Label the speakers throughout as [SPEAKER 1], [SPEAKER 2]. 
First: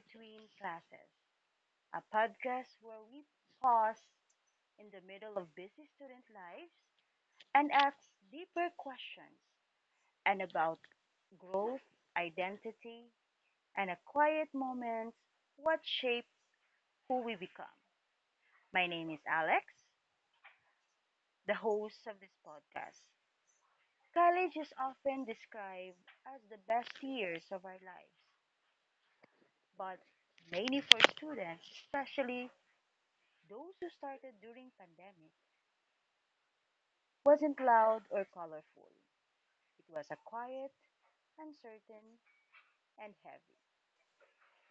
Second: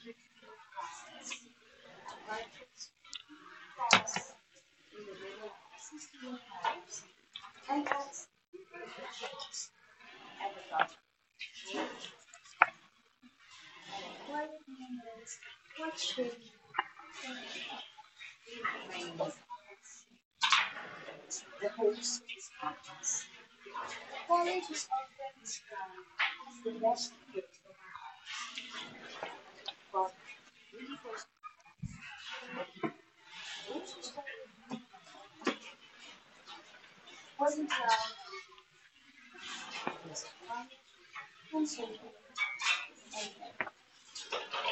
[SPEAKER 1] Between Classes, a podcast where we pause in the middle of busy student lives and ask deeper questions and about growth, identity, and a quiet moments what shapes who we become. My name is Alex, the host of this podcast. College is often described as the best years of our lives, but mainly for students, especially those who started during pandemic wasn't loud or colorful. It was a quiet, uncertain, and heavy.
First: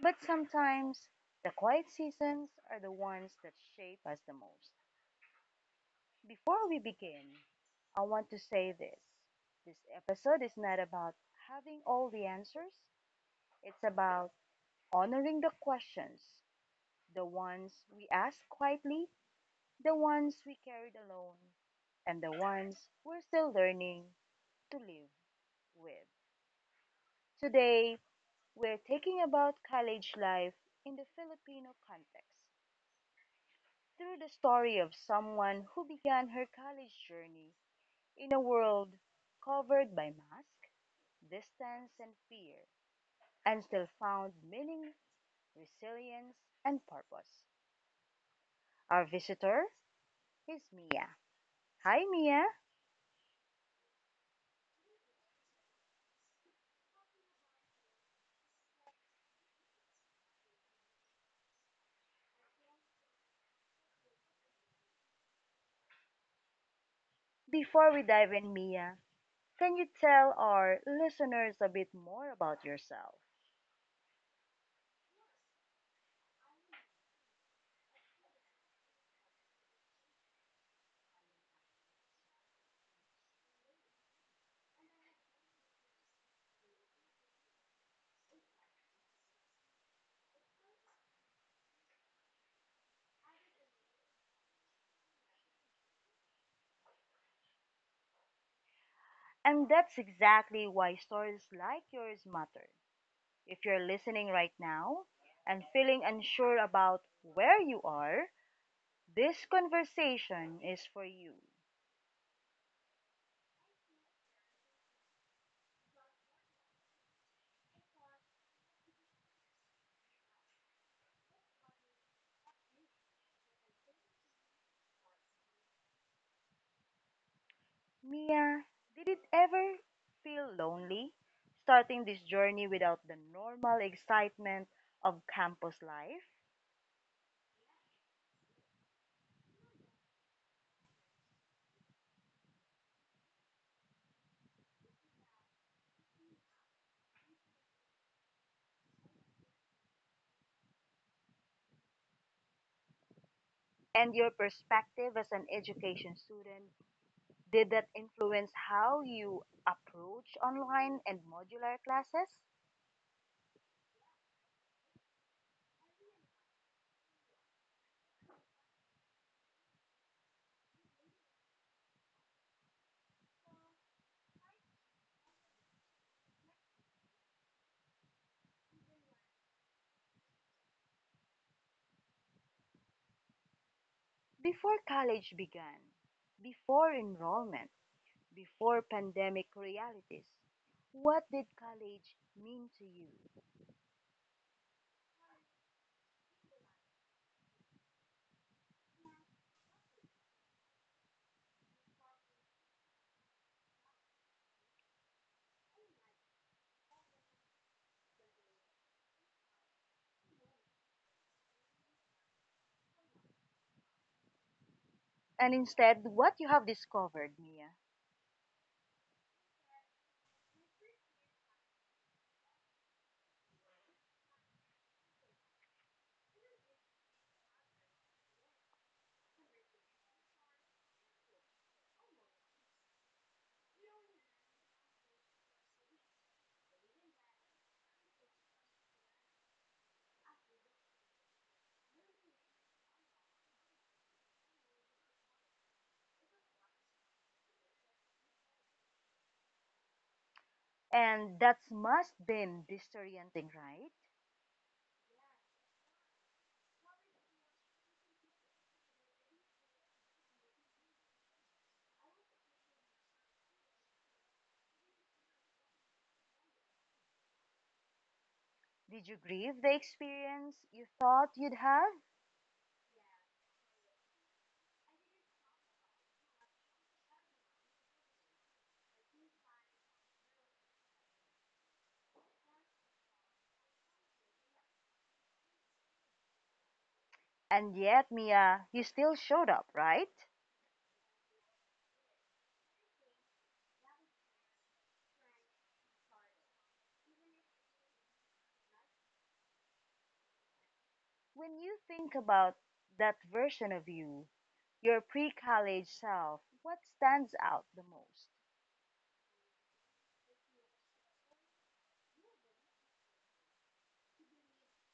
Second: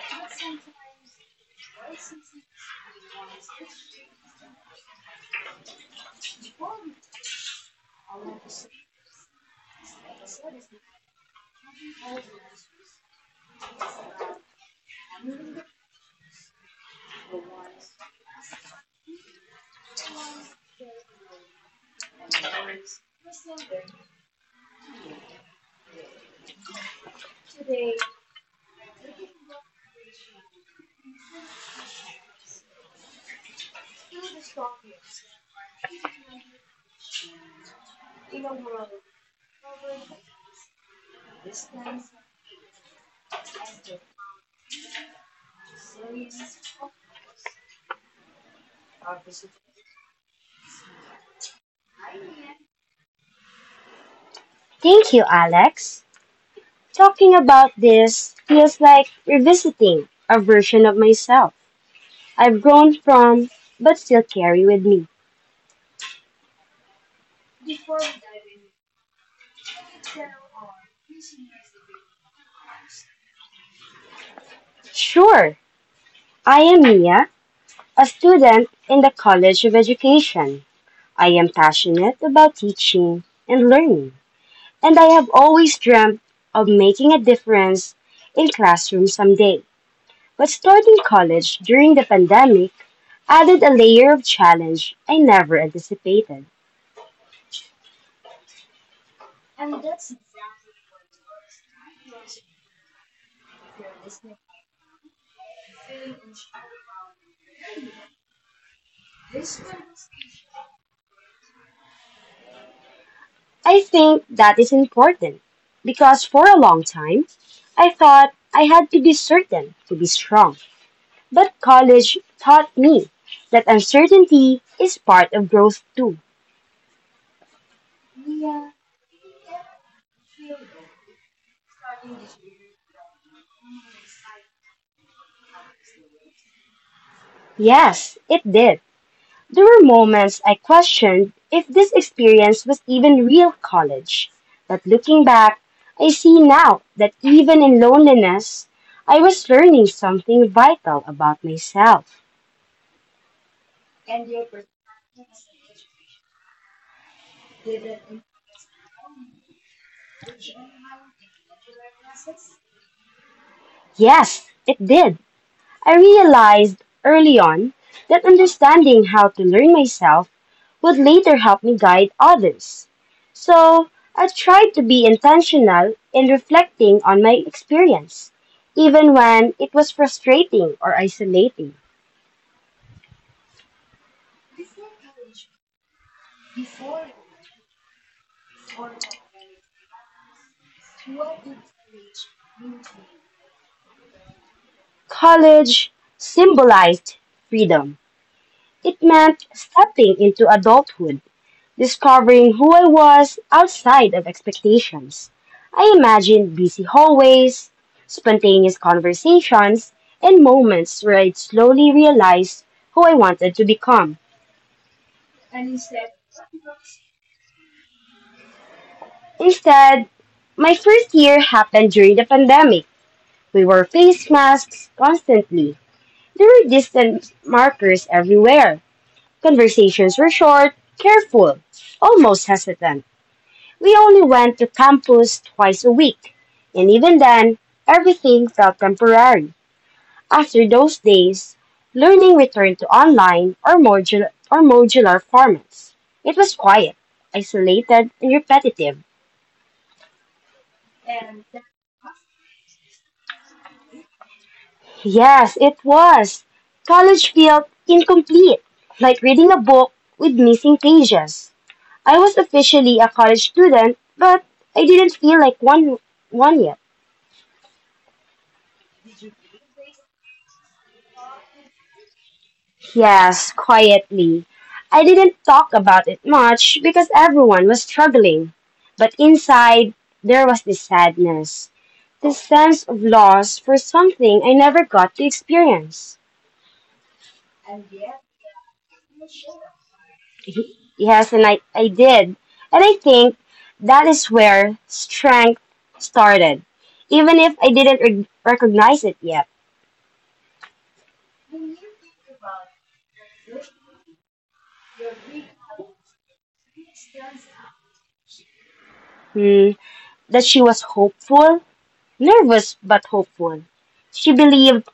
[SPEAKER 1] But sometimes the quiet seasons are the ones that shape us the most. Before we begin, I want to say this. This episode is not about having all the answers. It's about honoring the questions, the ones we ask quietly, the ones we carried alone, and the ones we're still learning to live with. Today, we're thinking about college life in the Filipino context through the story of someone who began her college journey in a world covered by mask, distance, and fear, and still found meaning, resilience, and purpose. Our visitor is Mia. Hi, Mia.
[SPEAKER 2] Thank you, Alex. Talking about this feels like revisiting a version of myself I've grown from but still carry with me.
[SPEAKER 1] Before we dive in, Mia, can you tell our listeners a bit more about yourself?
[SPEAKER 2] Sure, I am Mia, a student in the College of Education. I am passionate about teaching and learning, and I have always dreamt of making a difference in classrooms someday. But starting college during the pandemic added a layer of challenge I never anticipated.
[SPEAKER 1] And that's exactly why stories like yours matter. If you're listening right now and feeling unsure about where you are, this conversation is for you.
[SPEAKER 2] I think that is important because for a long time I thought I had to be certain to be strong. But college taught me that uncertainty is part of growth too.
[SPEAKER 1] Mia, did it ever feel lonely starting this journey without the normal excitement of campus life?
[SPEAKER 2] Yes, it did. There were moments I questioned if this experience was even real college. But looking back, I see now that even in loneliness, I was learning something vital about myself.
[SPEAKER 1] And your perspective as an education student, did that influence how you approach online and modular classes?
[SPEAKER 2] Yes, it did. I realized early on that understanding how to learn myself would later help me guide others. So I tried to be intentional in reflecting on my experience, even when it was frustrating or isolating.
[SPEAKER 1] Before college began, before enrollment, before pandemic realities. What did college mean to you?
[SPEAKER 2] College symbolized freedom. It meant stepping into adulthood, discovering who I was outside of expectations. I imagined busy hallways, spontaneous conversations, and moments where I'd slowly realized who I wanted to become.
[SPEAKER 1] And instead, what you have discovered, Mia?
[SPEAKER 2] Instead, my first year happened during the pandemic. We wore face masks constantly. There were distance markers everywhere. Conversations were short, careful, almost hesitant. We only went to campus twice a week, and even then, everything felt temporary. After those days, learning returned to online or modular formats. It was quiet, isolated, and repetitive.
[SPEAKER 1] And that's must been disorienting, right?
[SPEAKER 2] Yes, it was. College felt incomplete, like reading a book with missing pages. I was officially a college student, but I didn't feel like one yet.
[SPEAKER 1] Did you grieve the experience you thought you'd have?
[SPEAKER 2] Yes, quietly. I didn't talk about it much because everyone was struggling. But inside, there was this sadness, this sense of loss for something I never got to experience.
[SPEAKER 1] And yet, Mia, you still showed up, right?
[SPEAKER 2] Yes, and I did. And I think that is where strength started, even if I didn't recognize it yet.
[SPEAKER 1] When you think about that version of you, your pre college self, what stands out the most?
[SPEAKER 2] Hmm, that she was hopeful, nervous but hopeful. She believed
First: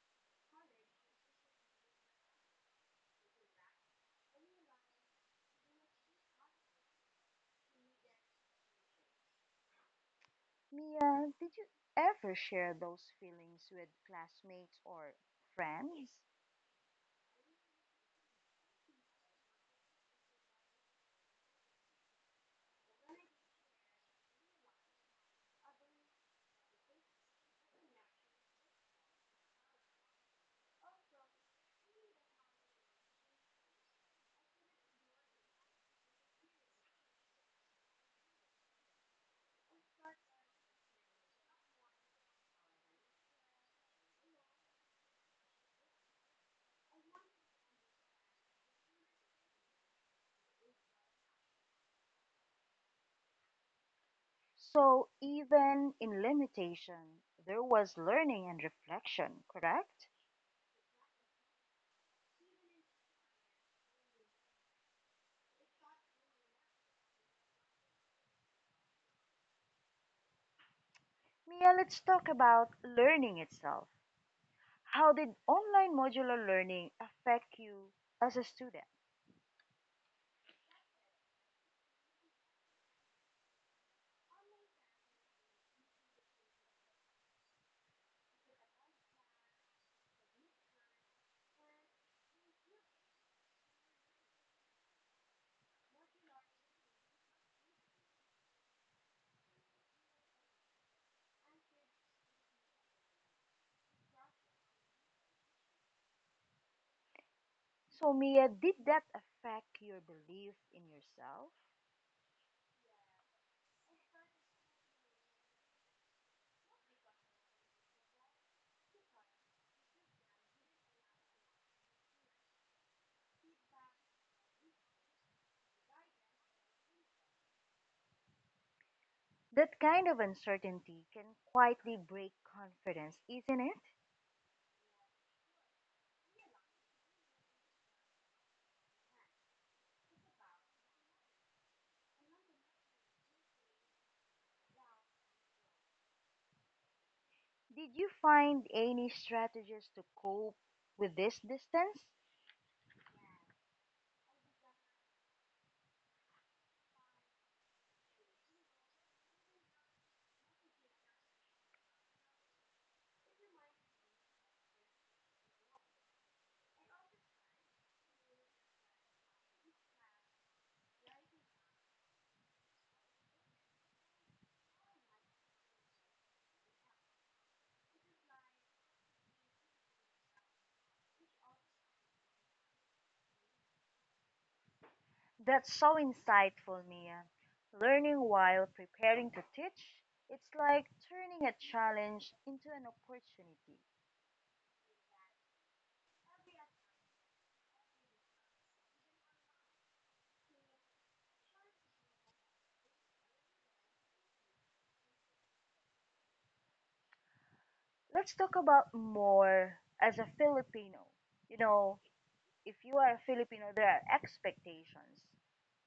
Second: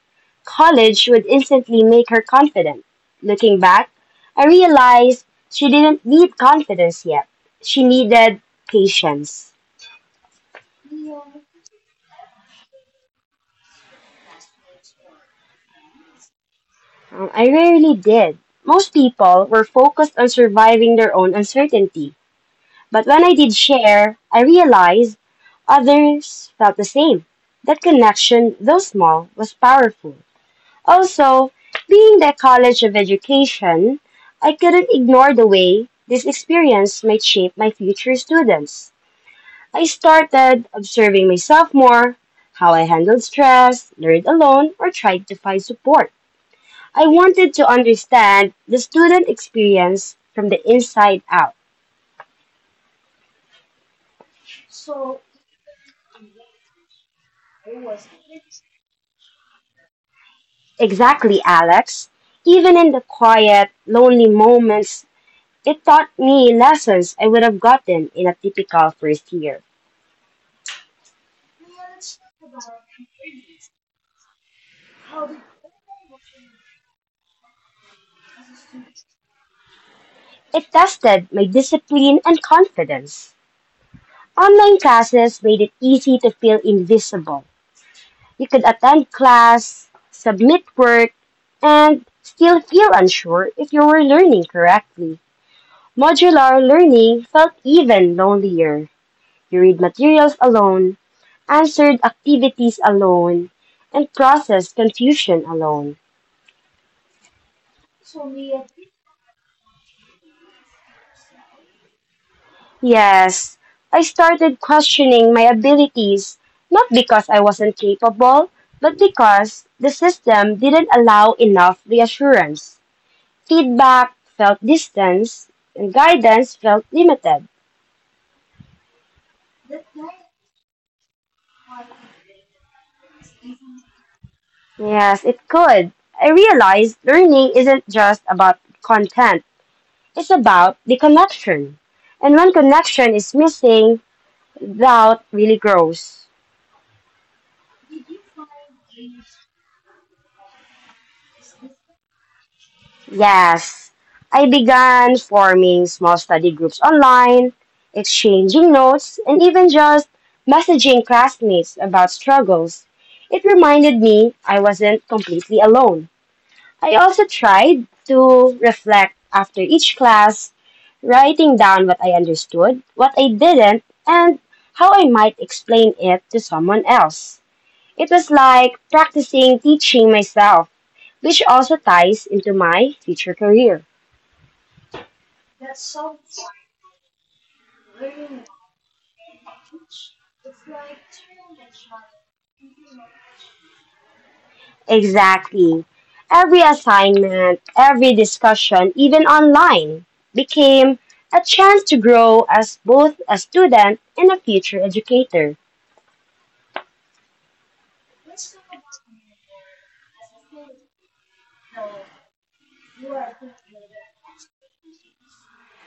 [SPEAKER 2] college would instantly make her confident. Looking back, I realized she didn't need confidence yet. She needed patience.
[SPEAKER 1] Mia, did you ever share those feelings with classmates or friends?
[SPEAKER 2] I rarely did. Most people were focused on surviving their own uncertainty. But when I did share, I realized others felt the same. That connection, though small, was powerful. Also, being the College of Education, I couldn't ignore the way this experience might shape my future students. I started observing myself more, how I handled stress, learned alone, or tried to find support. I wanted to understand the student experience from the inside out.
[SPEAKER 1] So, even in limitation, there was learning and reflection, correct?
[SPEAKER 2] Exactly, Alex. Even in the quiet, lonely moments, it taught me lessons I would have gotten in a typical first year.
[SPEAKER 1] Mia, let's talk about learning itself. How did online modular learning affect you as a student?
[SPEAKER 2] It tested my discipline and confidence. Online classes made it easy to feel invisible. You could attend class, submit work, and still feel unsure if you were learning correctly. Modular learning felt even lonelier. You read materials alone, answered activities alone, and processed confusion alone.
[SPEAKER 1] So, Mia, did that affect your belief in yourself?
[SPEAKER 2] Yes, I started questioning my abilities, not because I wasn't capable, but because the system didn't allow enough reassurance. Feedback felt distance, and guidance felt limited.
[SPEAKER 1] That kind of uncertainty can quietly break confidence, isn't it?
[SPEAKER 2] Yes, it could. I realized learning isn't just about content, it's about the connection. And when connection is missing, doubt really grows.
[SPEAKER 1] Did you find any strategies to cope with this distance?
[SPEAKER 2] Yes, I began forming small study groups online, exchanging notes, and even just messaging classmates about struggles. It reminded me I wasn't completely alone. I also tried to reflect after each class, writing down what I understood, what I didn't, and how I might explain it to someone else. It was like practicing teaching myself, which also ties into my future career.
[SPEAKER 1] That's so insightful, Mia. Learning while preparing to teach, it's like turning a challenge into an opportunity.
[SPEAKER 2] Exactly. Every assignment, every discussion, even online, became a chance to grow as both a student and a future educator.
[SPEAKER 1] Let's talk about more as a Filipino. You know, if you are a Filipino, there are expectations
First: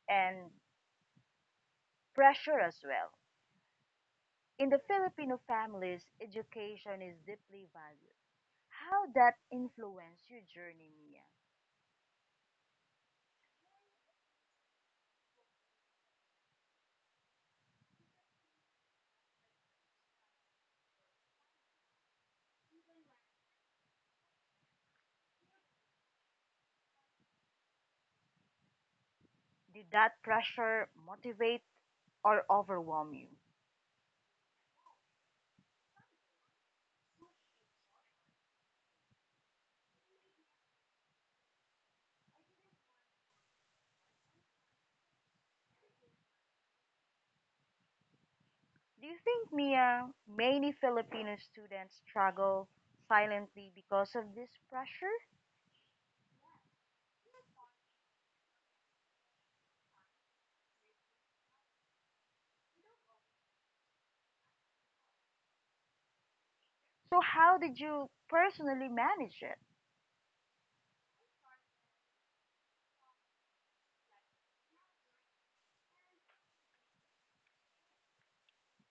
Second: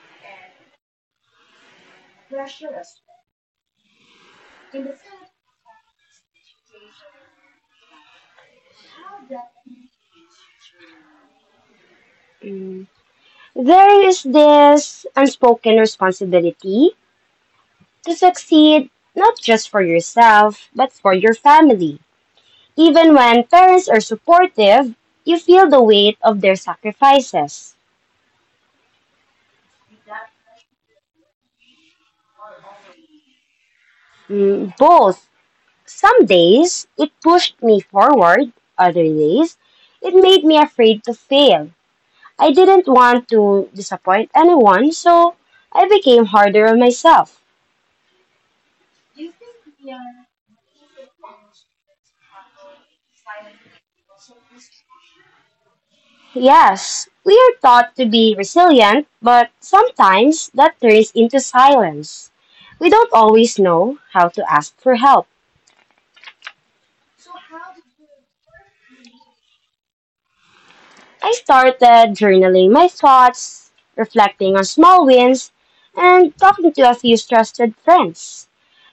[SPEAKER 1] and pressure as well. In the Filipino families, education is deeply valued. How that influenced your journey, Mia?
[SPEAKER 2] Mm. There is this unspoken responsibility to succeed not just for yourself, but for your family. Even when parents are supportive, you feel the weight of their sacrifices.
[SPEAKER 1] Did that pressure motivate or overwhelm you?
[SPEAKER 2] Mm, both. Some days it pushed me forward, other days it made me afraid to fail. I didn't want to disappoint anyone, so I became harder on myself.
[SPEAKER 1] Do you think, Mia, many Filipino students struggle silently because of this pressure?
[SPEAKER 2] Yes, we are taught to be resilient, but sometimes that turns into silence. We don't always know how to ask for help.
[SPEAKER 1] So, how did you personally manage it?
[SPEAKER 2] I started journaling my thoughts, reflecting on small wins, and talking to a few trusted friends.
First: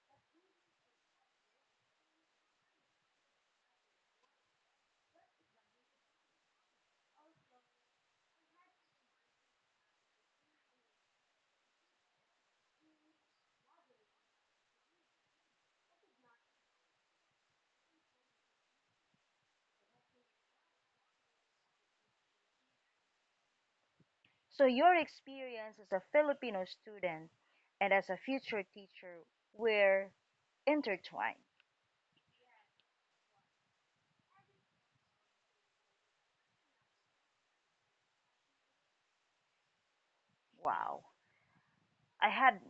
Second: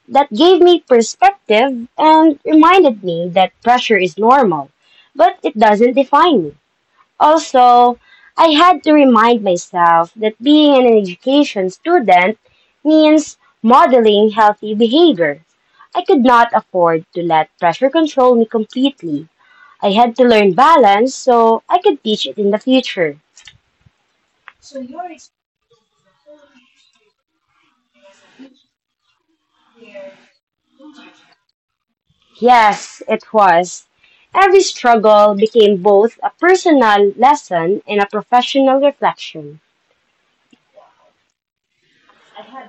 [SPEAKER 2] That gave me perspective and reminded me that pressure is normal, but it doesn't define me. Also, I had to remind myself that being an education student means modeling healthy behavior. I could not afford to let pressure control me completely. I had to learn balance so I could teach it in the future.
[SPEAKER 1] So, your experience as a Filipino student and as a future teacher were intertwined.
[SPEAKER 2] Yes, it was. Every struggle became both a personal lesson and a professional reflection.
[SPEAKER 1] Wow. I had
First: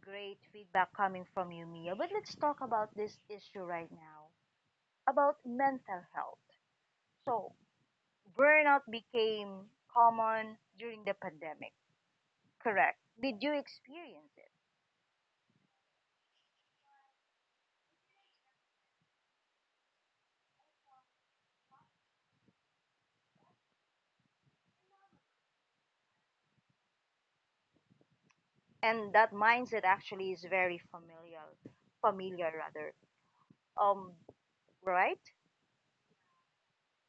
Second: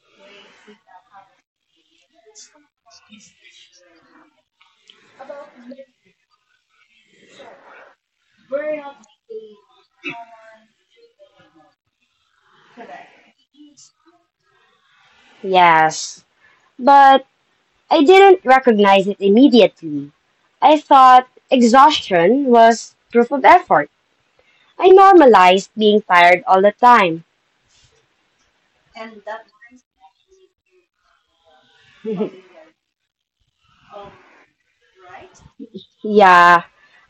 [SPEAKER 1] great feedback coming from you, Mia, but let's talk about this issue right now about mental health. So, burnout became common during the pandemic. Correct. Did you experience it?
[SPEAKER 2] Yes, but I didn't recognize it immediately. I thought exhaustion was proof of effort. I normalized being tired all the time.
[SPEAKER 1] And that mindset actually is very familiar, familiar rather. Um, right?
[SPEAKER 2] Yeah.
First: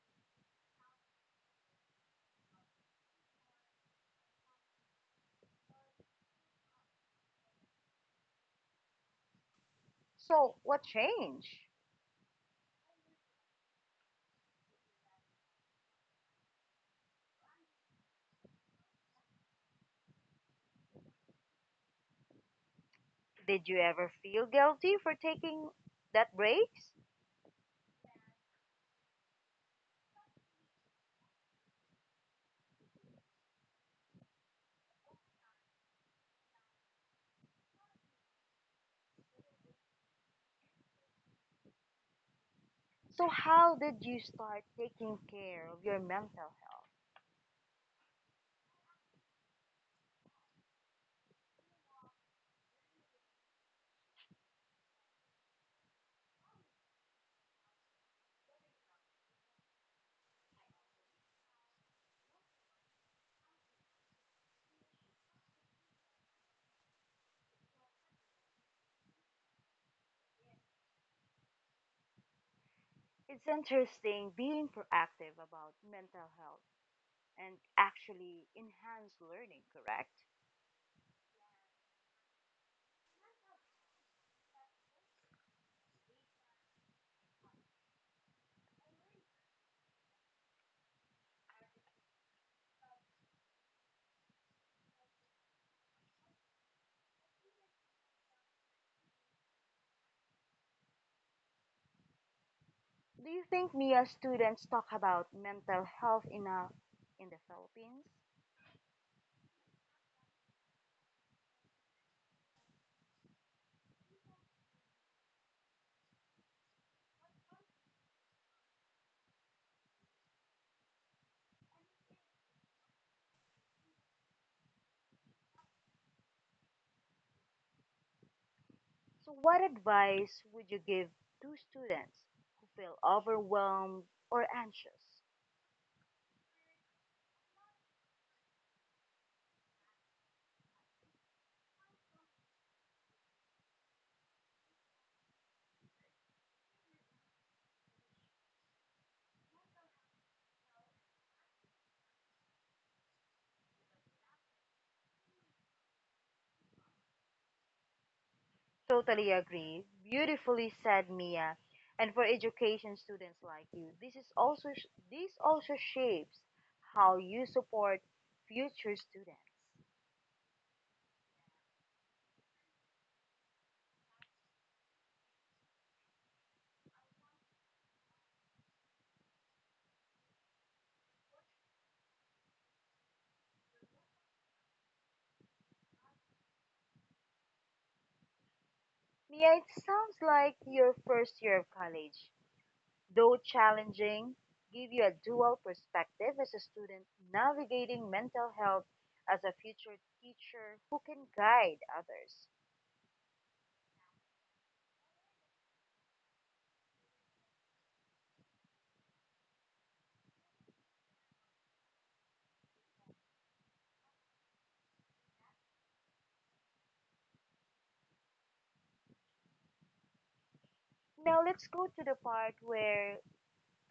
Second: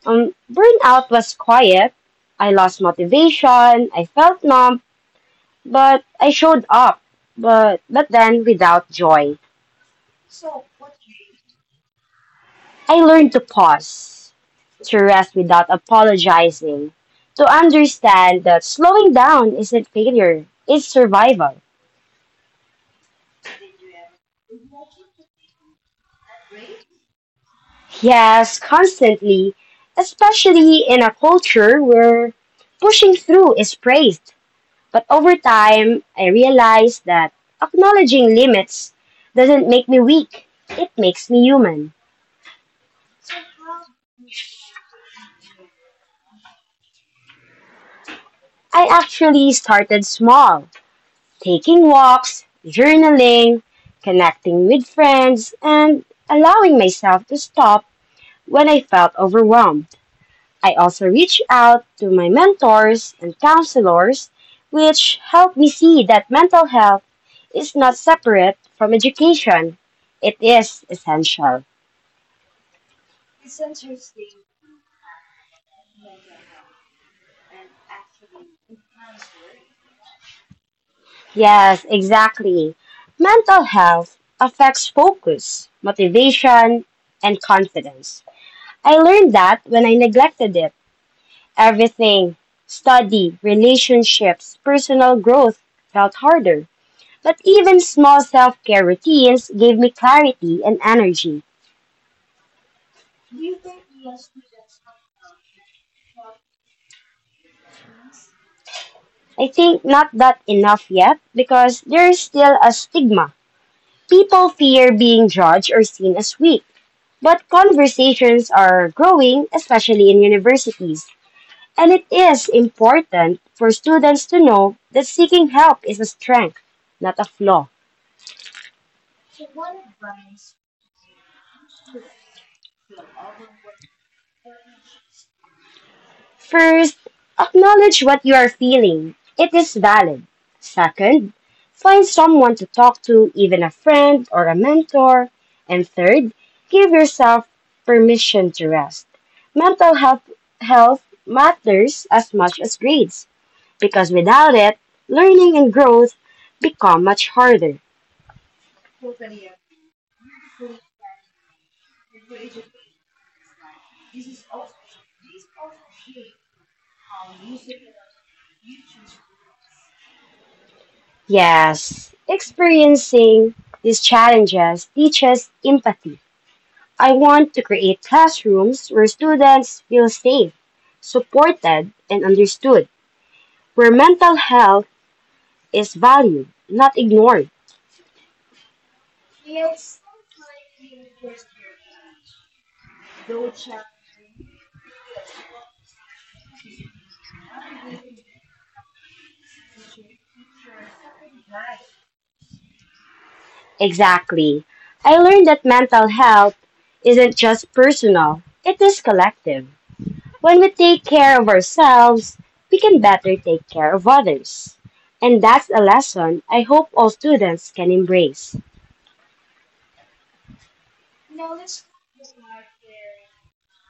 [SPEAKER 2] Burnout was quiet. I lost motivation. I felt numb, but I showed up. But then without joy.
[SPEAKER 1] So, what changed?
[SPEAKER 2] I learned to pause, to rest without apologizing, to understand that slowing down isn't failure, it's survival.
[SPEAKER 1] Did you ever feel guilty for taking that breaks?
[SPEAKER 2] Yes, constantly, especially in a culture where pushing through is praised. But over time, I realized that acknowledging limits doesn't make me weak, it makes me human.
[SPEAKER 1] So, how did you start taking care of your mental health?
[SPEAKER 2] I actually started small, taking walks, journaling, connecting with friends, and allowing myself to stop when I felt overwhelmed. I also reached out to my mentors and counselors, which helped me see that mental health is not separate from education. It is essential.
[SPEAKER 1] It's interesting being proactive about mental health and actually enhance learning, correct?
[SPEAKER 2] Yes, exactly. Mental health affects focus, motivation, and confidence. I learned that when I neglected it, Everything study, relationships, personal growth felt harder. But even small self care routines gave me clarity and energy.
[SPEAKER 1] Do you think Mia students talk about mental health enough in the Philippines?
[SPEAKER 2] I think not that enough yet because there is still a stigma. People fear being judged or seen as weak. But conversations are growing, especially in universities. And it is important for students to know that seeking help is a strength, not a flaw.
[SPEAKER 1] So, what advice would you give to students who feel overwhelmed or anxious?
[SPEAKER 2] First, acknowledge what you are feeling. It is valid. Second, find someone to talk to, even a friend or a mentor. And third, give yourself permission to rest. Mental health, Health matters as much as grades because without it, learning and growth become much harder.
[SPEAKER 1] Totally agree. Beautifully said, Mia. And for education students like you, this also shapes how you support future students.
[SPEAKER 2] Yes, experiencing these challenges teaches empathy. I want to create classrooms where students feel safe, supported, and understood, where mental health is valued, not ignored.
[SPEAKER 1] Mia, it sounds like your first year of college though challenging, give you a dual perspective as a student navigating mental health as a future teacher who can guide others.
[SPEAKER 2] Exactly. I learned that mental health isn't just personal, it is collective. When we take care of ourselves, we can better take care of others. And that's a lesson I hope all students can embrace.
[SPEAKER 1] Now let's go to the part where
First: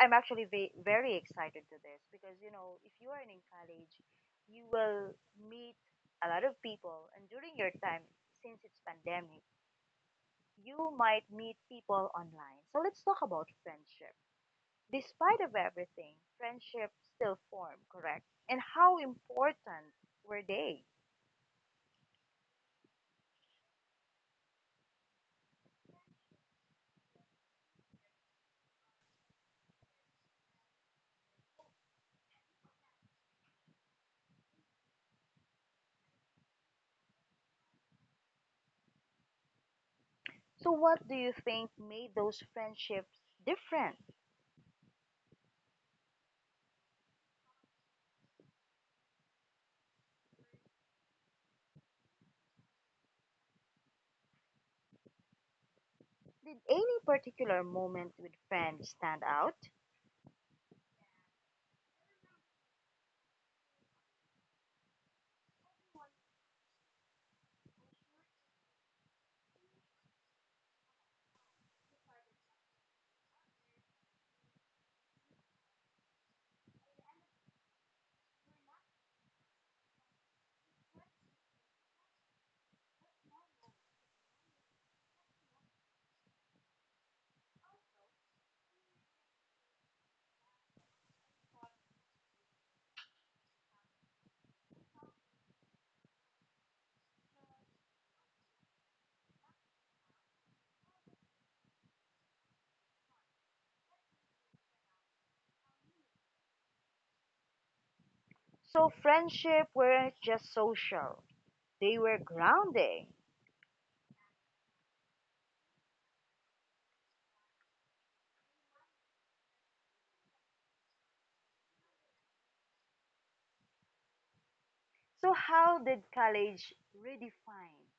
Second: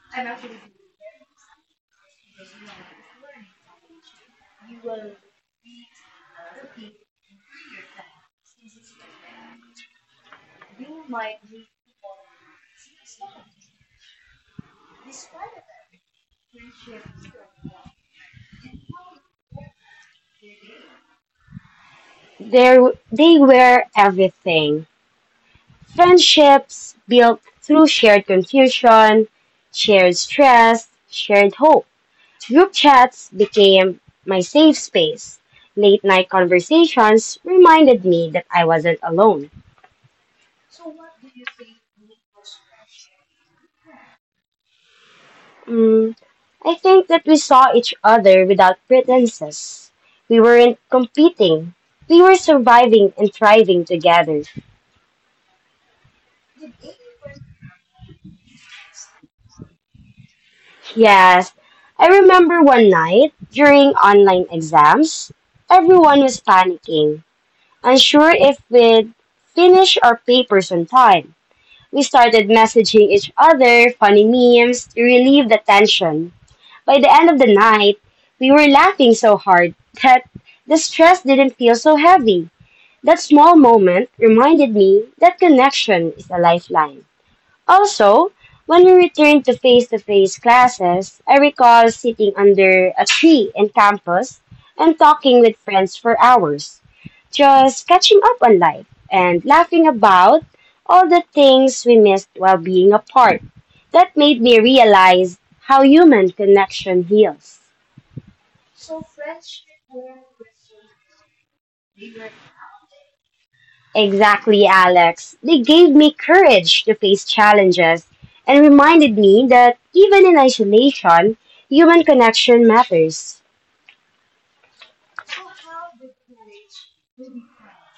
[SPEAKER 1] I'm actually very excited to this because you know if you are in college, you will meet a lot of people, and during your time since it's pandemic, you might meet people online. So let's talk about friendship. Despite of everything, friendships still form, correct? And how important were they?
[SPEAKER 2] They wear everything. Friendships built through shared confusion, shared stress, shared hope. Group chats became my safe space. Late night conversations reminded me that I wasn't alone.
[SPEAKER 1] So what do you think made those friendships different?
[SPEAKER 2] Mm, I think that we saw each other without pretenses. We weren't competing. We were surviving and thriving together.
[SPEAKER 1] Did any particular moment with friends stand out?
[SPEAKER 2] Yes, I remember one night during online exams, everyone was panicking, unsure if we'd finish our papers on time. We started messaging each other funny memes to relieve the tension. By the end of the night, we were laughing so hard that the stress didn't feel so heavy. That small moment reminded me that connection is a lifeline. Also, when we returned to face classes, I recall sitting under a tree in campus and talking with friends for hours, just catching up on life and laughing about all the things we missed while being apart. That made me realize how human connection heals.
[SPEAKER 1] So friendship weren't just social, they were grounding.
[SPEAKER 2] Exactly, Alex. They gave me courage to face challenges and reminded me that even in isolation, human connection matters.
[SPEAKER 1] So how did college redefine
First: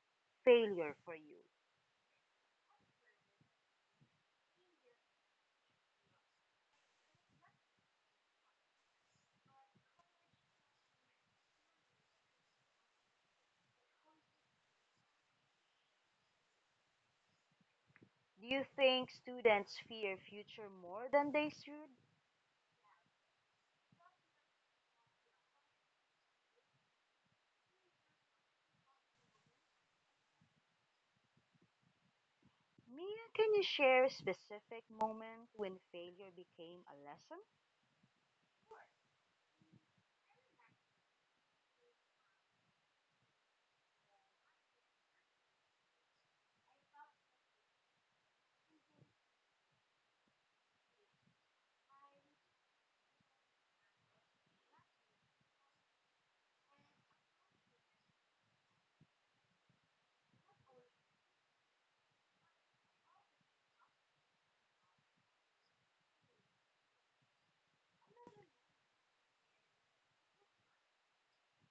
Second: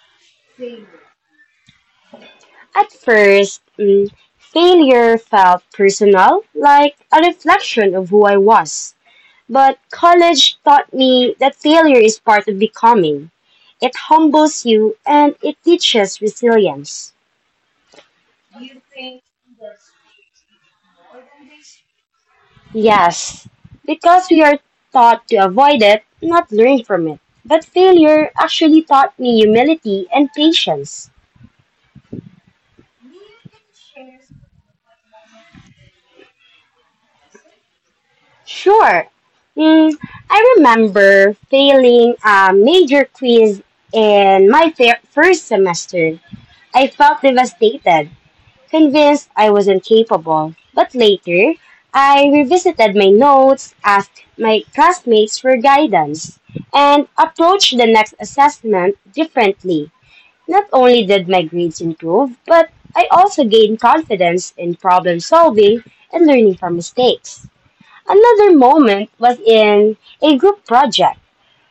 [SPEAKER 1] failure for you?
[SPEAKER 2] At first, mm, failure felt personal, like a reflection of who I was. But college taught me that failure is part of becoming. It humbles you and it teaches resilience.
[SPEAKER 1] Do you think students fear future more than they should?
[SPEAKER 2] Yes, because we are taught to avoid it, not learn from it. But failure actually taught me humility and patience.
[SPEAKER 1] Mia, can you share a specific moment when failure became a lesson?
[SPEAKER 2] Sure. Mm, I remember failing a major quiz in my first semester. I felt devastated, convinced I was incapable. But later, I revisited my notes, asked my classmates for guidance, and approached the next assessment differently. Not only did my grades improve, but I also gained confidence in problem solving and learning from mistakes. Another moment was in a group project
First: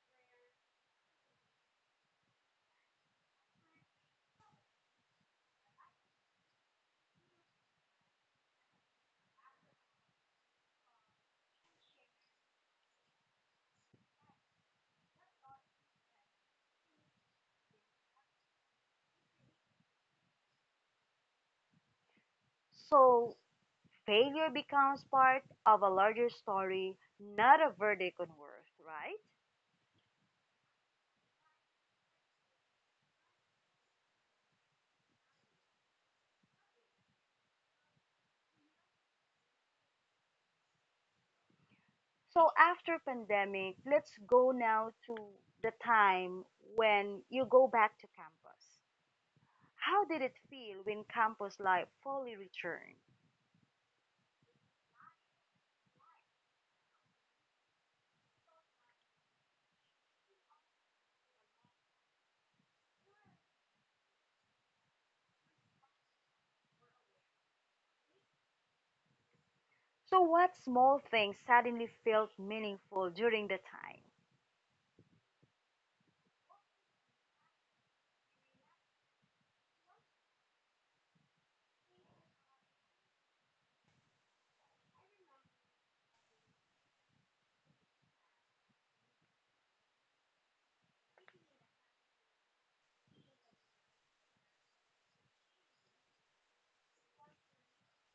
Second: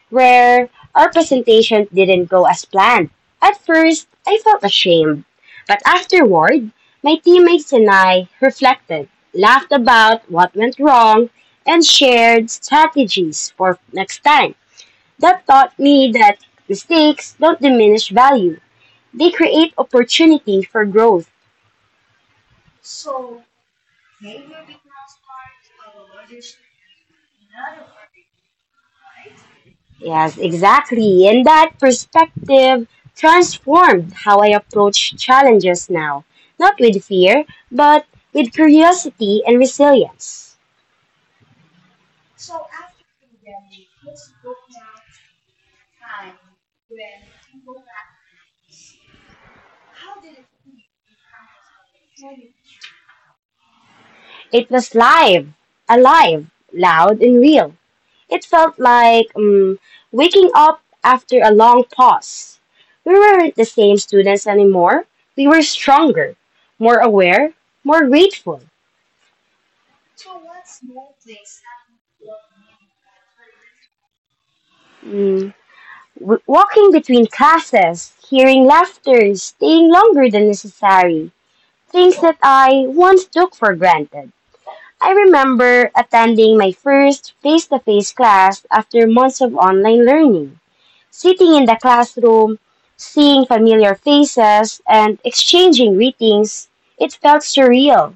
[SPEAKER 2] where our presentation didn't go as planned. At first, I felt ashamed, but afterward, my teammates and I reflected, laughed about what went wrong, and shared strategies for next time. That taught me that mistakes don't diminish value, they create opportunity for growth.
[SPEAKER 1] So, failure becomes part of a larger story, not a verdict on worth, right?
[SPEAKER 2] Yes, exactly. And that perspective transformed how I approach challenges now. Not with fear, but with curiosity and resilience.
[SPEAKER 1] So, after pandemic, let's go now to the time when you go back to campus. How did it feel when campus life fully returned?
[SPEAKER 2] It was alive, loud, and real. It felt like waking up after a long pause. We weren't the same students anymore. We were stronger, more aware, more grateful.
[SPEAKER 1] So, what small things suddenly felt meaningful during the time?
[SPEAKER 2] Mm. Walking between classes, hearing laughter, staying longer than necessary, things that I once took for granted. I remember attending my first face to face class after months of online learning, sitting in the classroom, seeing familiar faces, and exchanging greetings. It felt surreal.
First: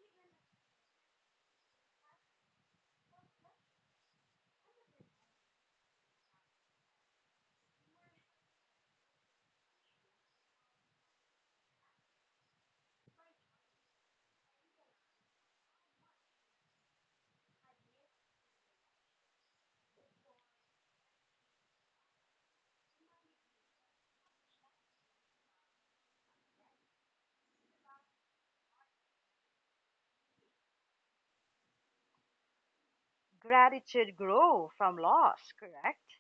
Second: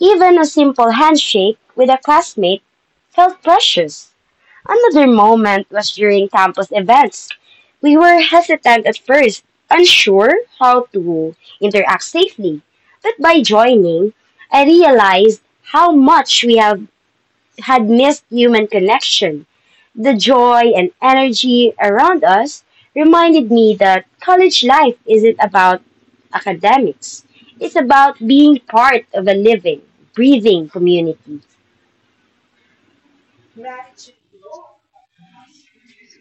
[SPEAKER 2] Even a simple handshake with a classmate felt precious. Another moment was during campus events. We were hesitant at first, unsure how to interact safely. But by joining, I realized how much we have had missed human connection. The joy and energy around us reminded me that college life isn't about academics. It's about being part of a living, breathing community.
[SPEAKER 1] Gratitude grew from loss, correct?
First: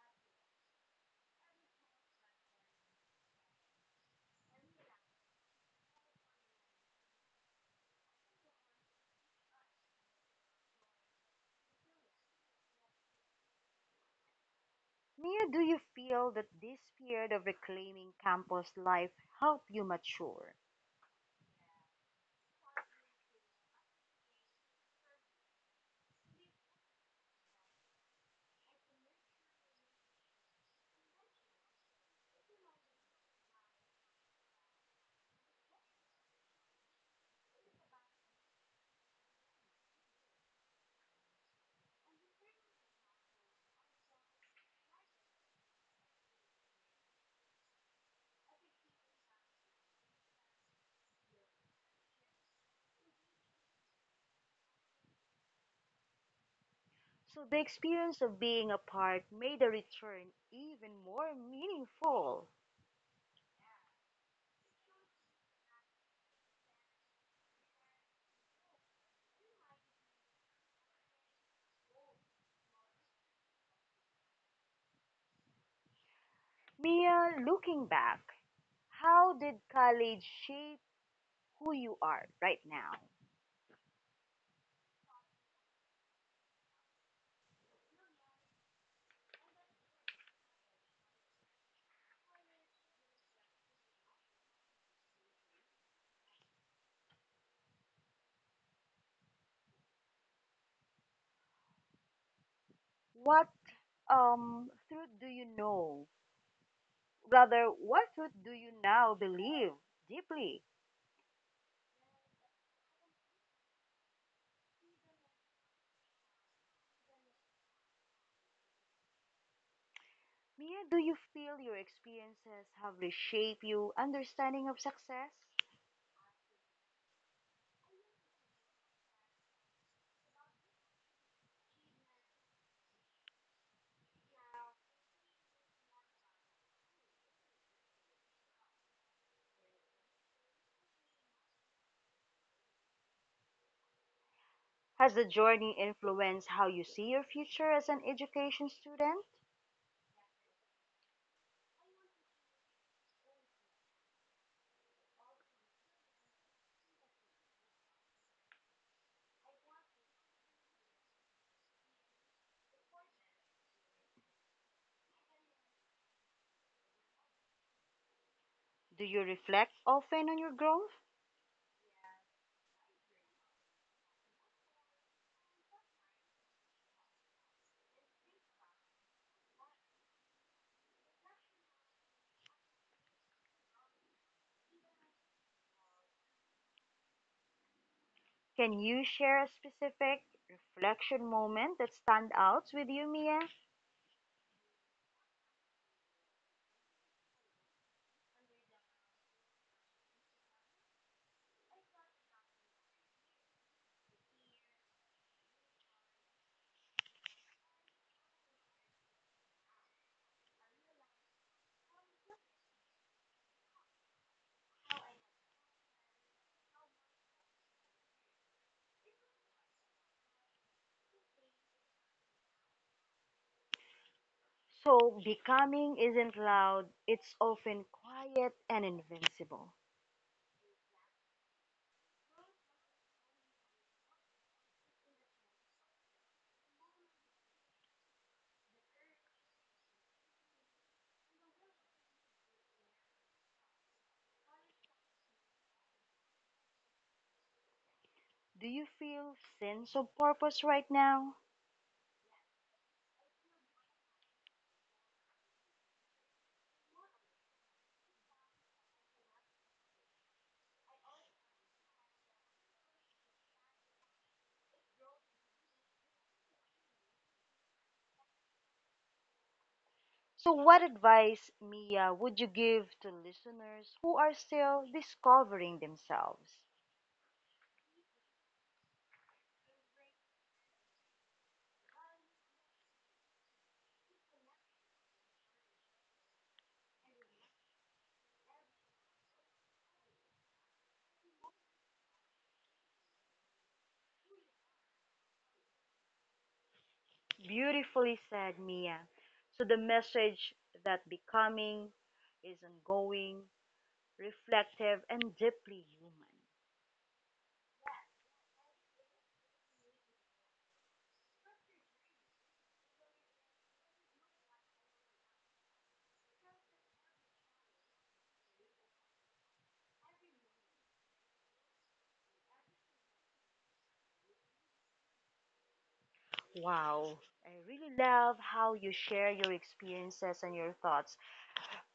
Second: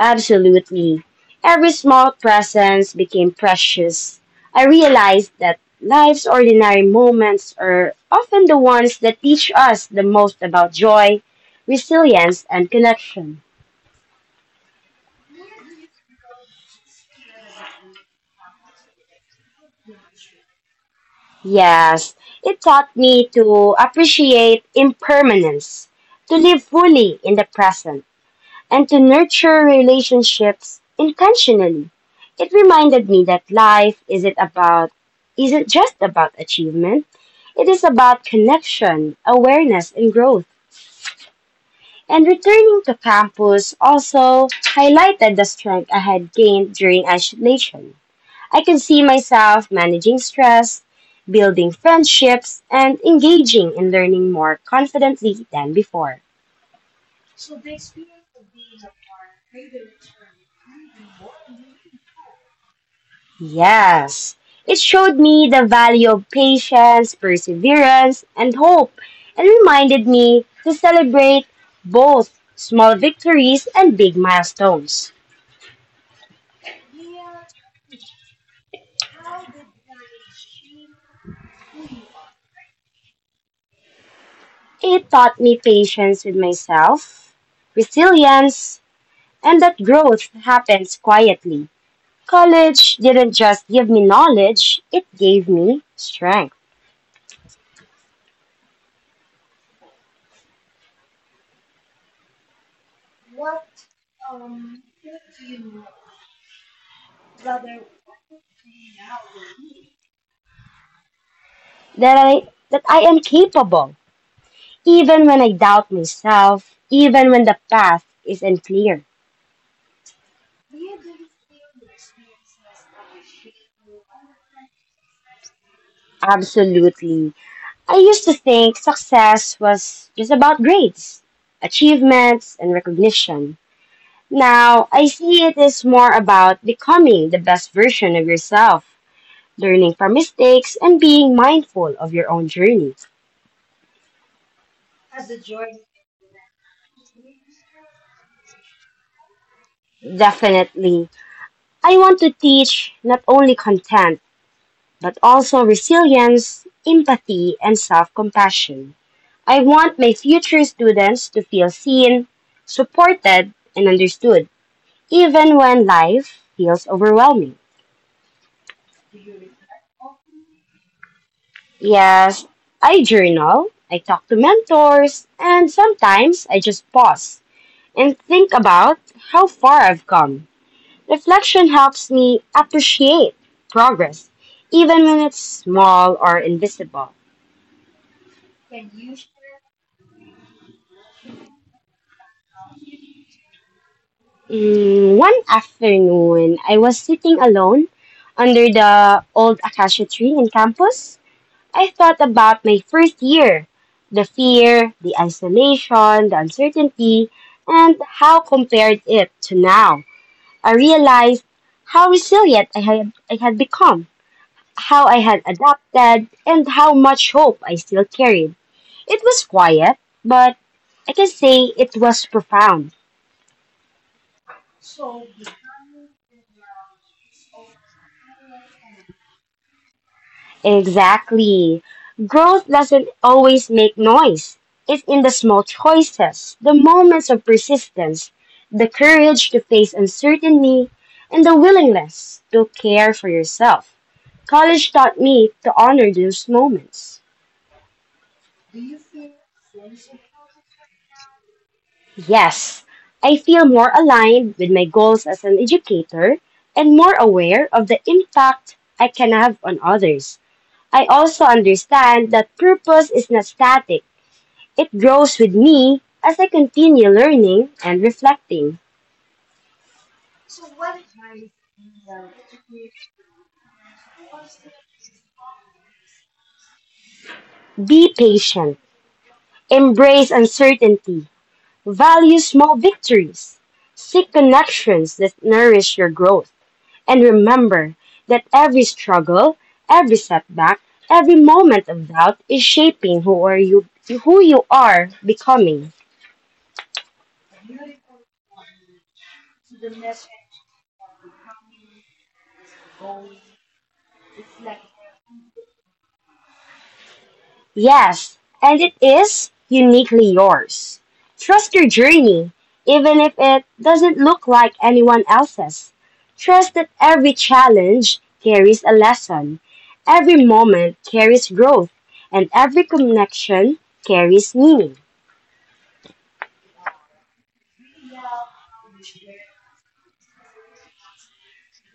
[SPEAKER 2] Absolutely. Every small presence became precious. I realized that life's ordinary moments are often the ones that teach us the most about joy, resilience, and connection.
[SPEAKER 1] Mia, do you feel that this period of reclaiming campus life helped you mature?
[SPEAKER 2] Yes, it taught me to appreciate impermanence, to live fully in the present, and to nurture relationships intentionally. It reminded me that life isn't just about achievement. It is about connection, awareness, and growth. And returning to campus also highlighted the strength I had gained during isolation. I could see myself managing stress, building friendships, and engaging in learning more confidently than before.
[SPEAKER 1] So the experience of being apart made the return even more meaningful.
[SPEAKER 2] Yes, it showed me the value of patience, perseverance, and hope, and reminded me to celebrate both small victories and big milestones.
[SPEAKER 1] Mia, looking back, how did college shape who you are right now?
[SPEAKER 2] It taught me patience with myself, resilience, and that growth happens quietly. College didn't just give me knowledge, it gave me strength.
[SPEAKER 1] What um truth do you know? What truth do you now believe deeply?
[SPEAKER 2] That I am capable, even when I doubt myself, even when the path is unclear.
[SPEAKER 1] Mia, do you feel your experiences have reshaped your understanding of success?
[SPEAKER 2] Absolutely. I used to think success was just about grades, achievements, and recognition. Now, I see it is more about becoming the best version of yourself, learning from mistakes, and being mindful of your own journey.
[SPEAKER 1] Has the journey influenced how you see your future as an education student?
[SPEAKER 2] Definitely. I want to teach not only content, but also resilience, empathy, and self compassion. I want my future students to feel seen, supported, and understood, even when life feels overwhelming.
[SPEAKER 1] Do you reflect often on your growth?
[SPEAKER 2] Yes, I journal, I talk to mentors, and sometimes I just pause and think about how far I've come. Reflection helps me appreciate progress, even when it's small or invisible.
[SPEAKER 1] Can you share a specific reflection moment that stands out with you, Mia?
[SPEAKER 2] One afternoon, I was sitting alone under the old acacia tree in campus. I thought about my first year, the fear, the isolation, the uncertainty, and how compared it to now. I realized how resilient I had become, how I had adapted, and how much hope I still carried. It was quiet, but I can say it was profound.
[SPEAKER 1] So, becoming isn't loud, it's often quiet and invincible.
[SPEAKER 2] Exactly. Growth doesn't always make noise. It's in the small choices, the moments of persistence, the courage to face uncertainty, and the willingness to care for yourself. College taught me to honor those moments.
[SPEAKER 1] Do you feel sense of purpose right now?
[SPEAKER 2] Yes, I feel more aligned with my goals as an educator and more aware of the impact I can have on others. I also understand that purpose is not static. It grows with me as I continue learning and reflecting.
[SPEAKER 1] So, what advice, Mia, would you give to listeners who are still discovering themselves?
[SPEAKER 2] Be patient. Embrace uncertainty. Value small victories. Seek connections that nourish your growth. And remember that every struggle, every setback, every moment of doubt is shaping who you are becoming.
[SPEAKER 1] Beautifully said, Mia. So the message that becoming is ongoing, reflective, and deeply human.
[SPEAKER 2] Yes, and it is uniquely yours. Trust your journey, even if it doesn't look like anyone else's. Trust that every challenge carries a lesson, every moment carries growth, and every connection carries meaning.
[SPEAKER 1] Wow. I really love how you share your experiences and your thoughts.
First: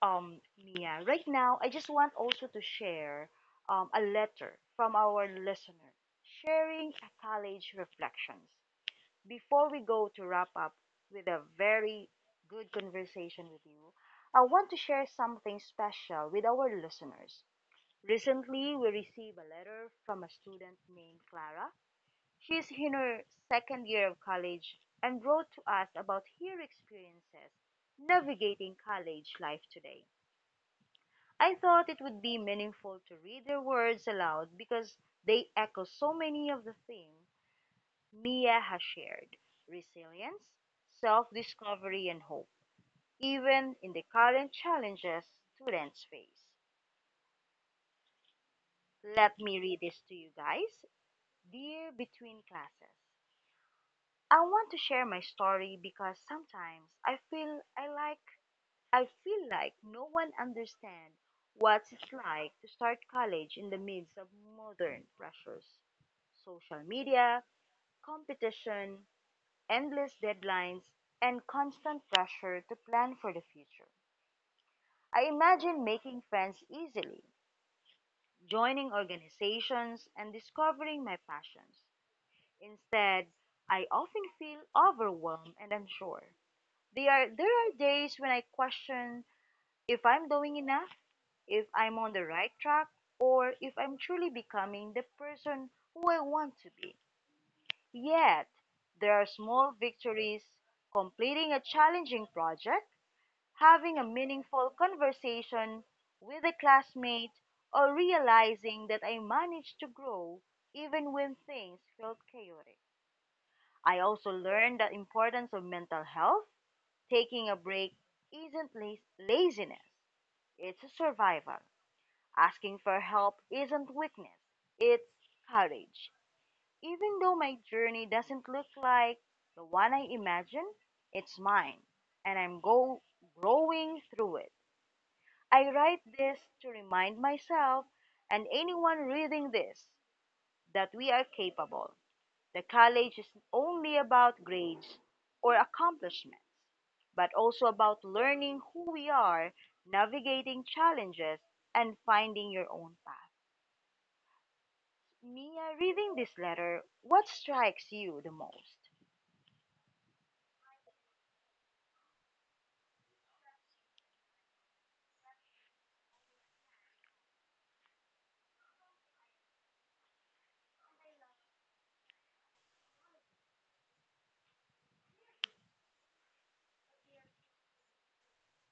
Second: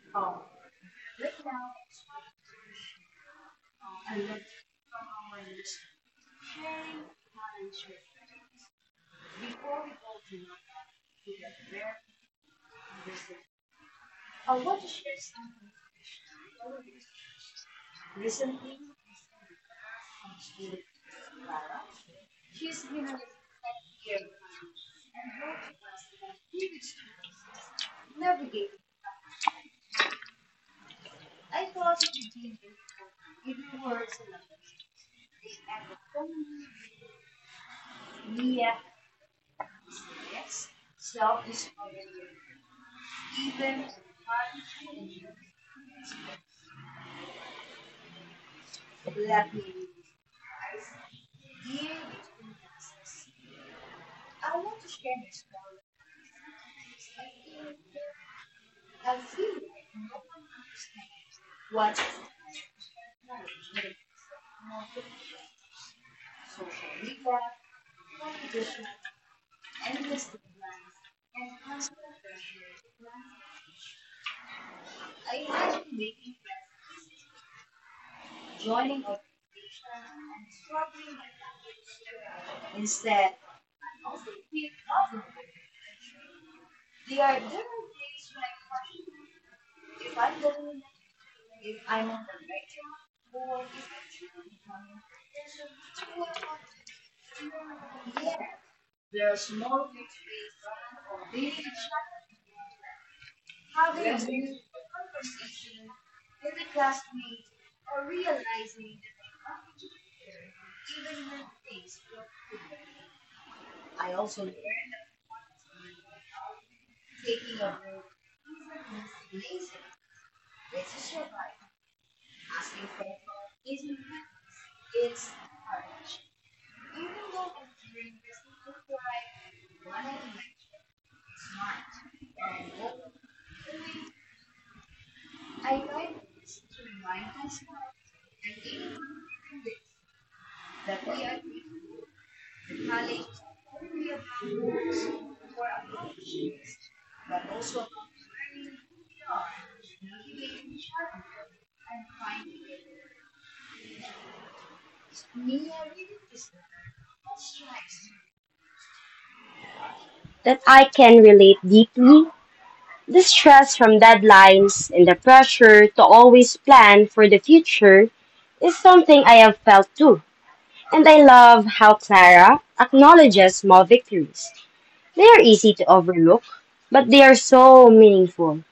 [SPEAKER 1] Mia, right now, I just want also to share a letter from our listener sharing a college reflections. Before we go to wrap up with a very good conversation with you, I want to share something special with our listeners. Recently, we received a letter from a student named Clara. She's in her second year of college and wrote to us about her experiences navigating college life today. I thought it would be meaningful to read their words aloud because they echo so many of the themes Mia has shared resilience, self discovery, and hope, even in the current challenges students face. Let me read this to you guys. Dear Between Classes, I want to share my story because sometimes I feel like no one understands what it's like to start college in the midst of modern pressures, social media, competition, endless deadlines, and constant pressure to plan for the future. I imagine making friends easily, joining organizations, and discovering my passions. Instead, I often feel overwhelmed and unsure. There are days when I question if I'm doing enough, if I'm on the right track, or if I'm truly becoming the person who I want to be. Yet, there are small victories, completing a challenging project, having a meaningful conversation with a classmate, or realizing that I managed to grow even when things felt chaotic. I also learned the importance of mental health. Taking a break isn't laziness, it's survival. Asking for help isn't weakness, it's courage. Even though my journey doesn't look like the one I imagined, it's mine, and I'm growing through it. I write this to remind myself and anyone reading this that we are capable. The college is only about grades or accomplishments, but also about learning who we are, navigating challenges, and finding your own path. Mia, reading this letter, what strikes you the most?
[SPEAKER 2] That I can relate deeply. The stress from deadlines and the pressure to always plan for the future is something I have felt too. And I love how Clara acknowledges small victories. They are easy to overlook, but they are so meaningful.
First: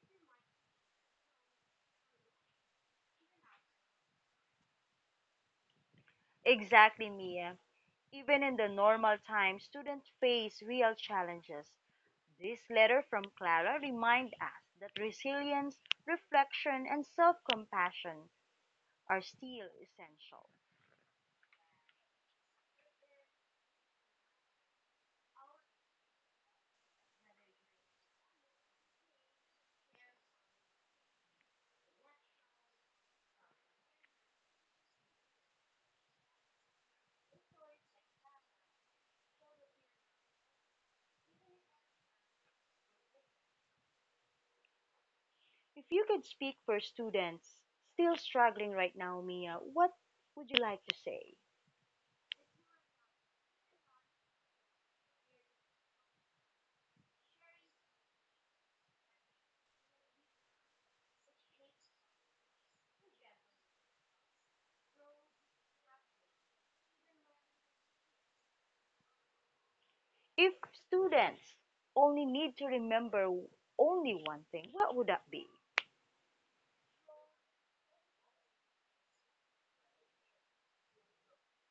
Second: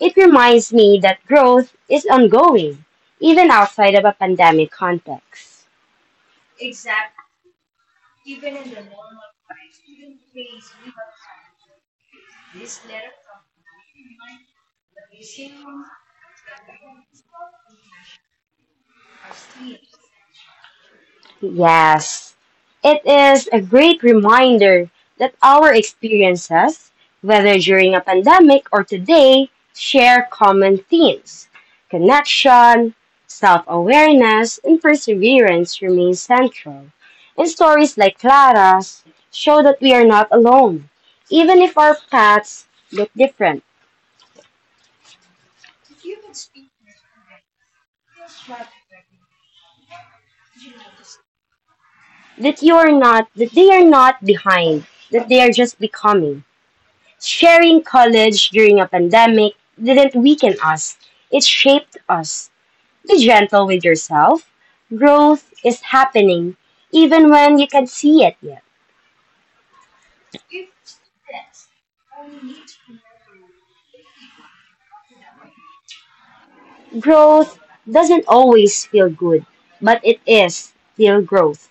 [SPEAKER 2] It reminds me that growth is ongoing, even outside of a pandemic context.
[SPEAKER 1] Exactly, Mia. Even in the normal time, students face real challenges. This letter from Clara reminds us that resilience, reflection, and self compassion are still essential.
[SPEAKER 2] Yes, it is a great reminder that our experiences, whether during a pandemic or today, share common themes. Connection, self awareness, and perseverance remain central. And stories like Clara's show that we are not alone, even if our paths look different,
[SPEAKER 1] If you could speak for students still struggling right now, Mia, what would you like to say?
[SPEAKER 2] that they are not behind, that they are just becoming. Sharing college during a pandemic didn't weaken us, it shaped us. Be gentle with yourself. Growth is happening, even when you can't see it yet.
[SPEAKER 1] If students only need to remember only one thing, what would that be?
[SPEAKER 2] Growth doesn't always feel good, but it is still growth.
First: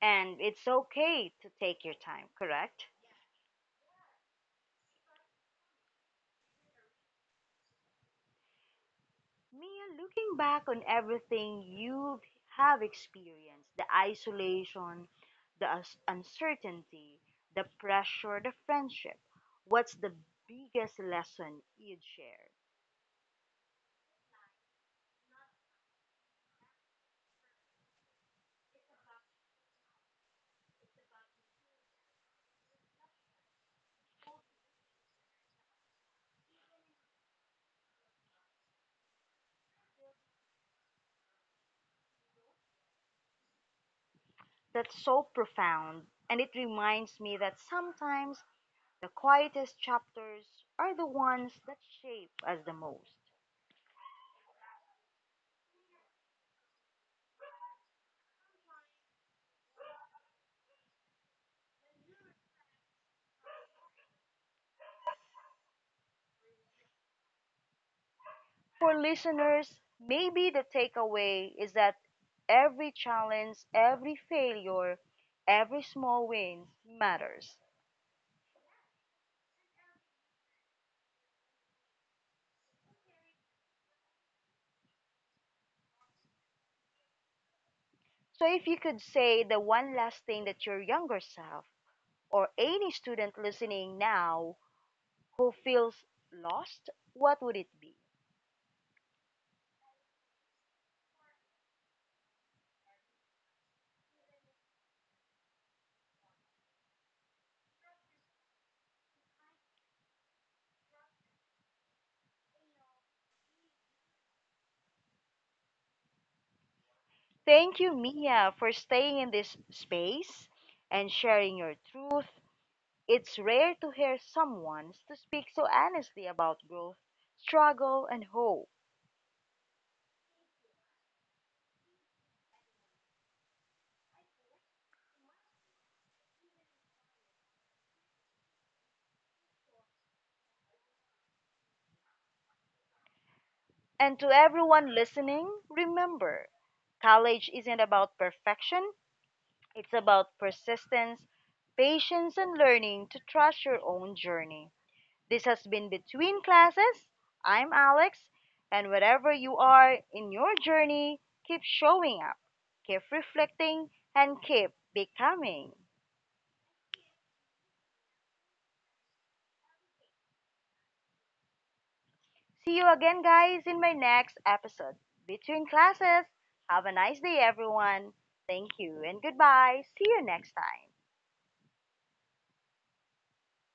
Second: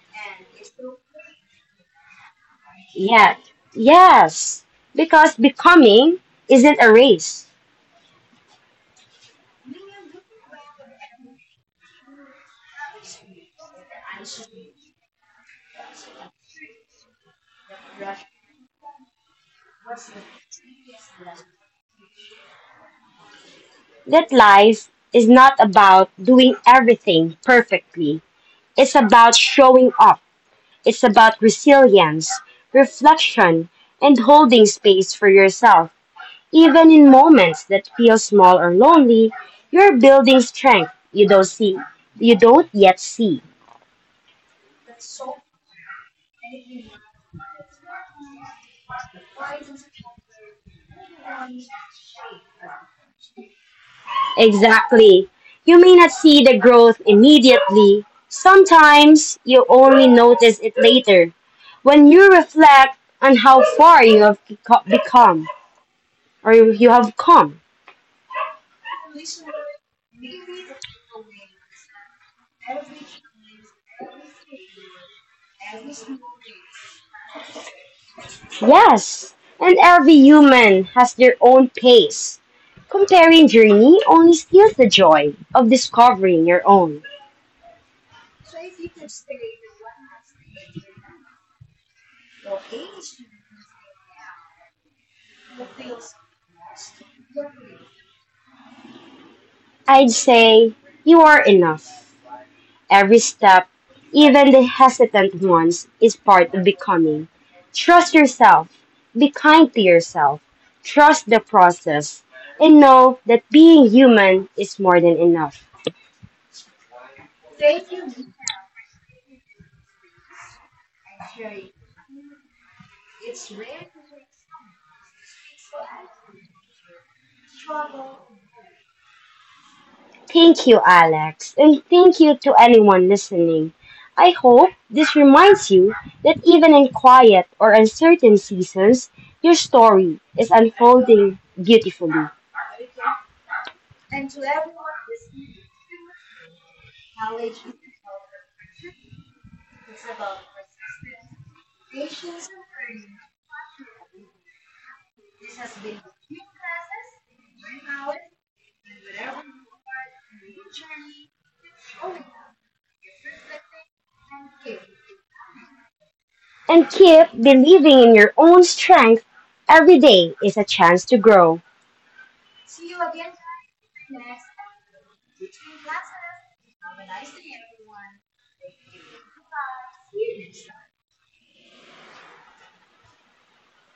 [SPEAKER 1] And it's okay to take your time, correct?
[SPEAKER 2] Yet, yes, because becoming isn't a race.
[SPEAKER 1] Mia, looking back on everything you have experienced the isolation, the uncertainty, the pressure, the friendship what's the biggest lesson you'd share?
[SPEAKER 2] That life is not about doing everything perfectly, it's about showing up. It's about resilience, reflection, and holding space for yourself. Even in moments that feel small or lonely, you're building strength you don't see, you don't yet see.
[SPEAKER 1] That's so profound, and it reminds me that sometimes the quietest chapters are the ones that shape us the most.
[SPEAKER 2] Exactly. You may not see the growth immediately. Sometimes you only notice it later when you reflect on how far become you have come.
[SPEAKER 1] For listeners, maybe the takeaway is that every challenge, every failure, every small win matters.
[SPEAKER 2] Yes, and every human has their own pace. Comparing journey only steals the joy of discovering your own.
[SPEAKER 1] So if you could say the one last thing that your younger self or any student listening now who feels lost, what would it be?
[SPEAKER 2] I'd say you are enough. Every step, even the hesitant ones, is part of becoming. Trust yourself, be kind to yourself, trust the process, and know that being human is more than enough.
[SPEAKER 1] Thank you, Mia, for staying in this space and sharing your truth. It's rare to hear someone to speak so honestly about growth, struggle, and hope.
[SPEAKER 2] Thank you, Alex, and thank you to anyone listening. I hope this reminds you that even in quiet or uncertain seasons, your story is unfolding beautifully.
[SPEAKER 1] And to everyone listening, remember college isn't about perfection, it's about persistence, patience, and learning to trust your own journey. This has been Between Classes. I'm Alex, and wherever you are in your journey, keep showing up, keep reflecting, and keep becoming.
[SPEAKER 2] And keep believing in your own strength. Every day is a chance to grow.
[SPEAKER 1] See you again, guys, in my next episode. Between Classes, have a nice day, everyone. Thank you, and goodbye. See you next time.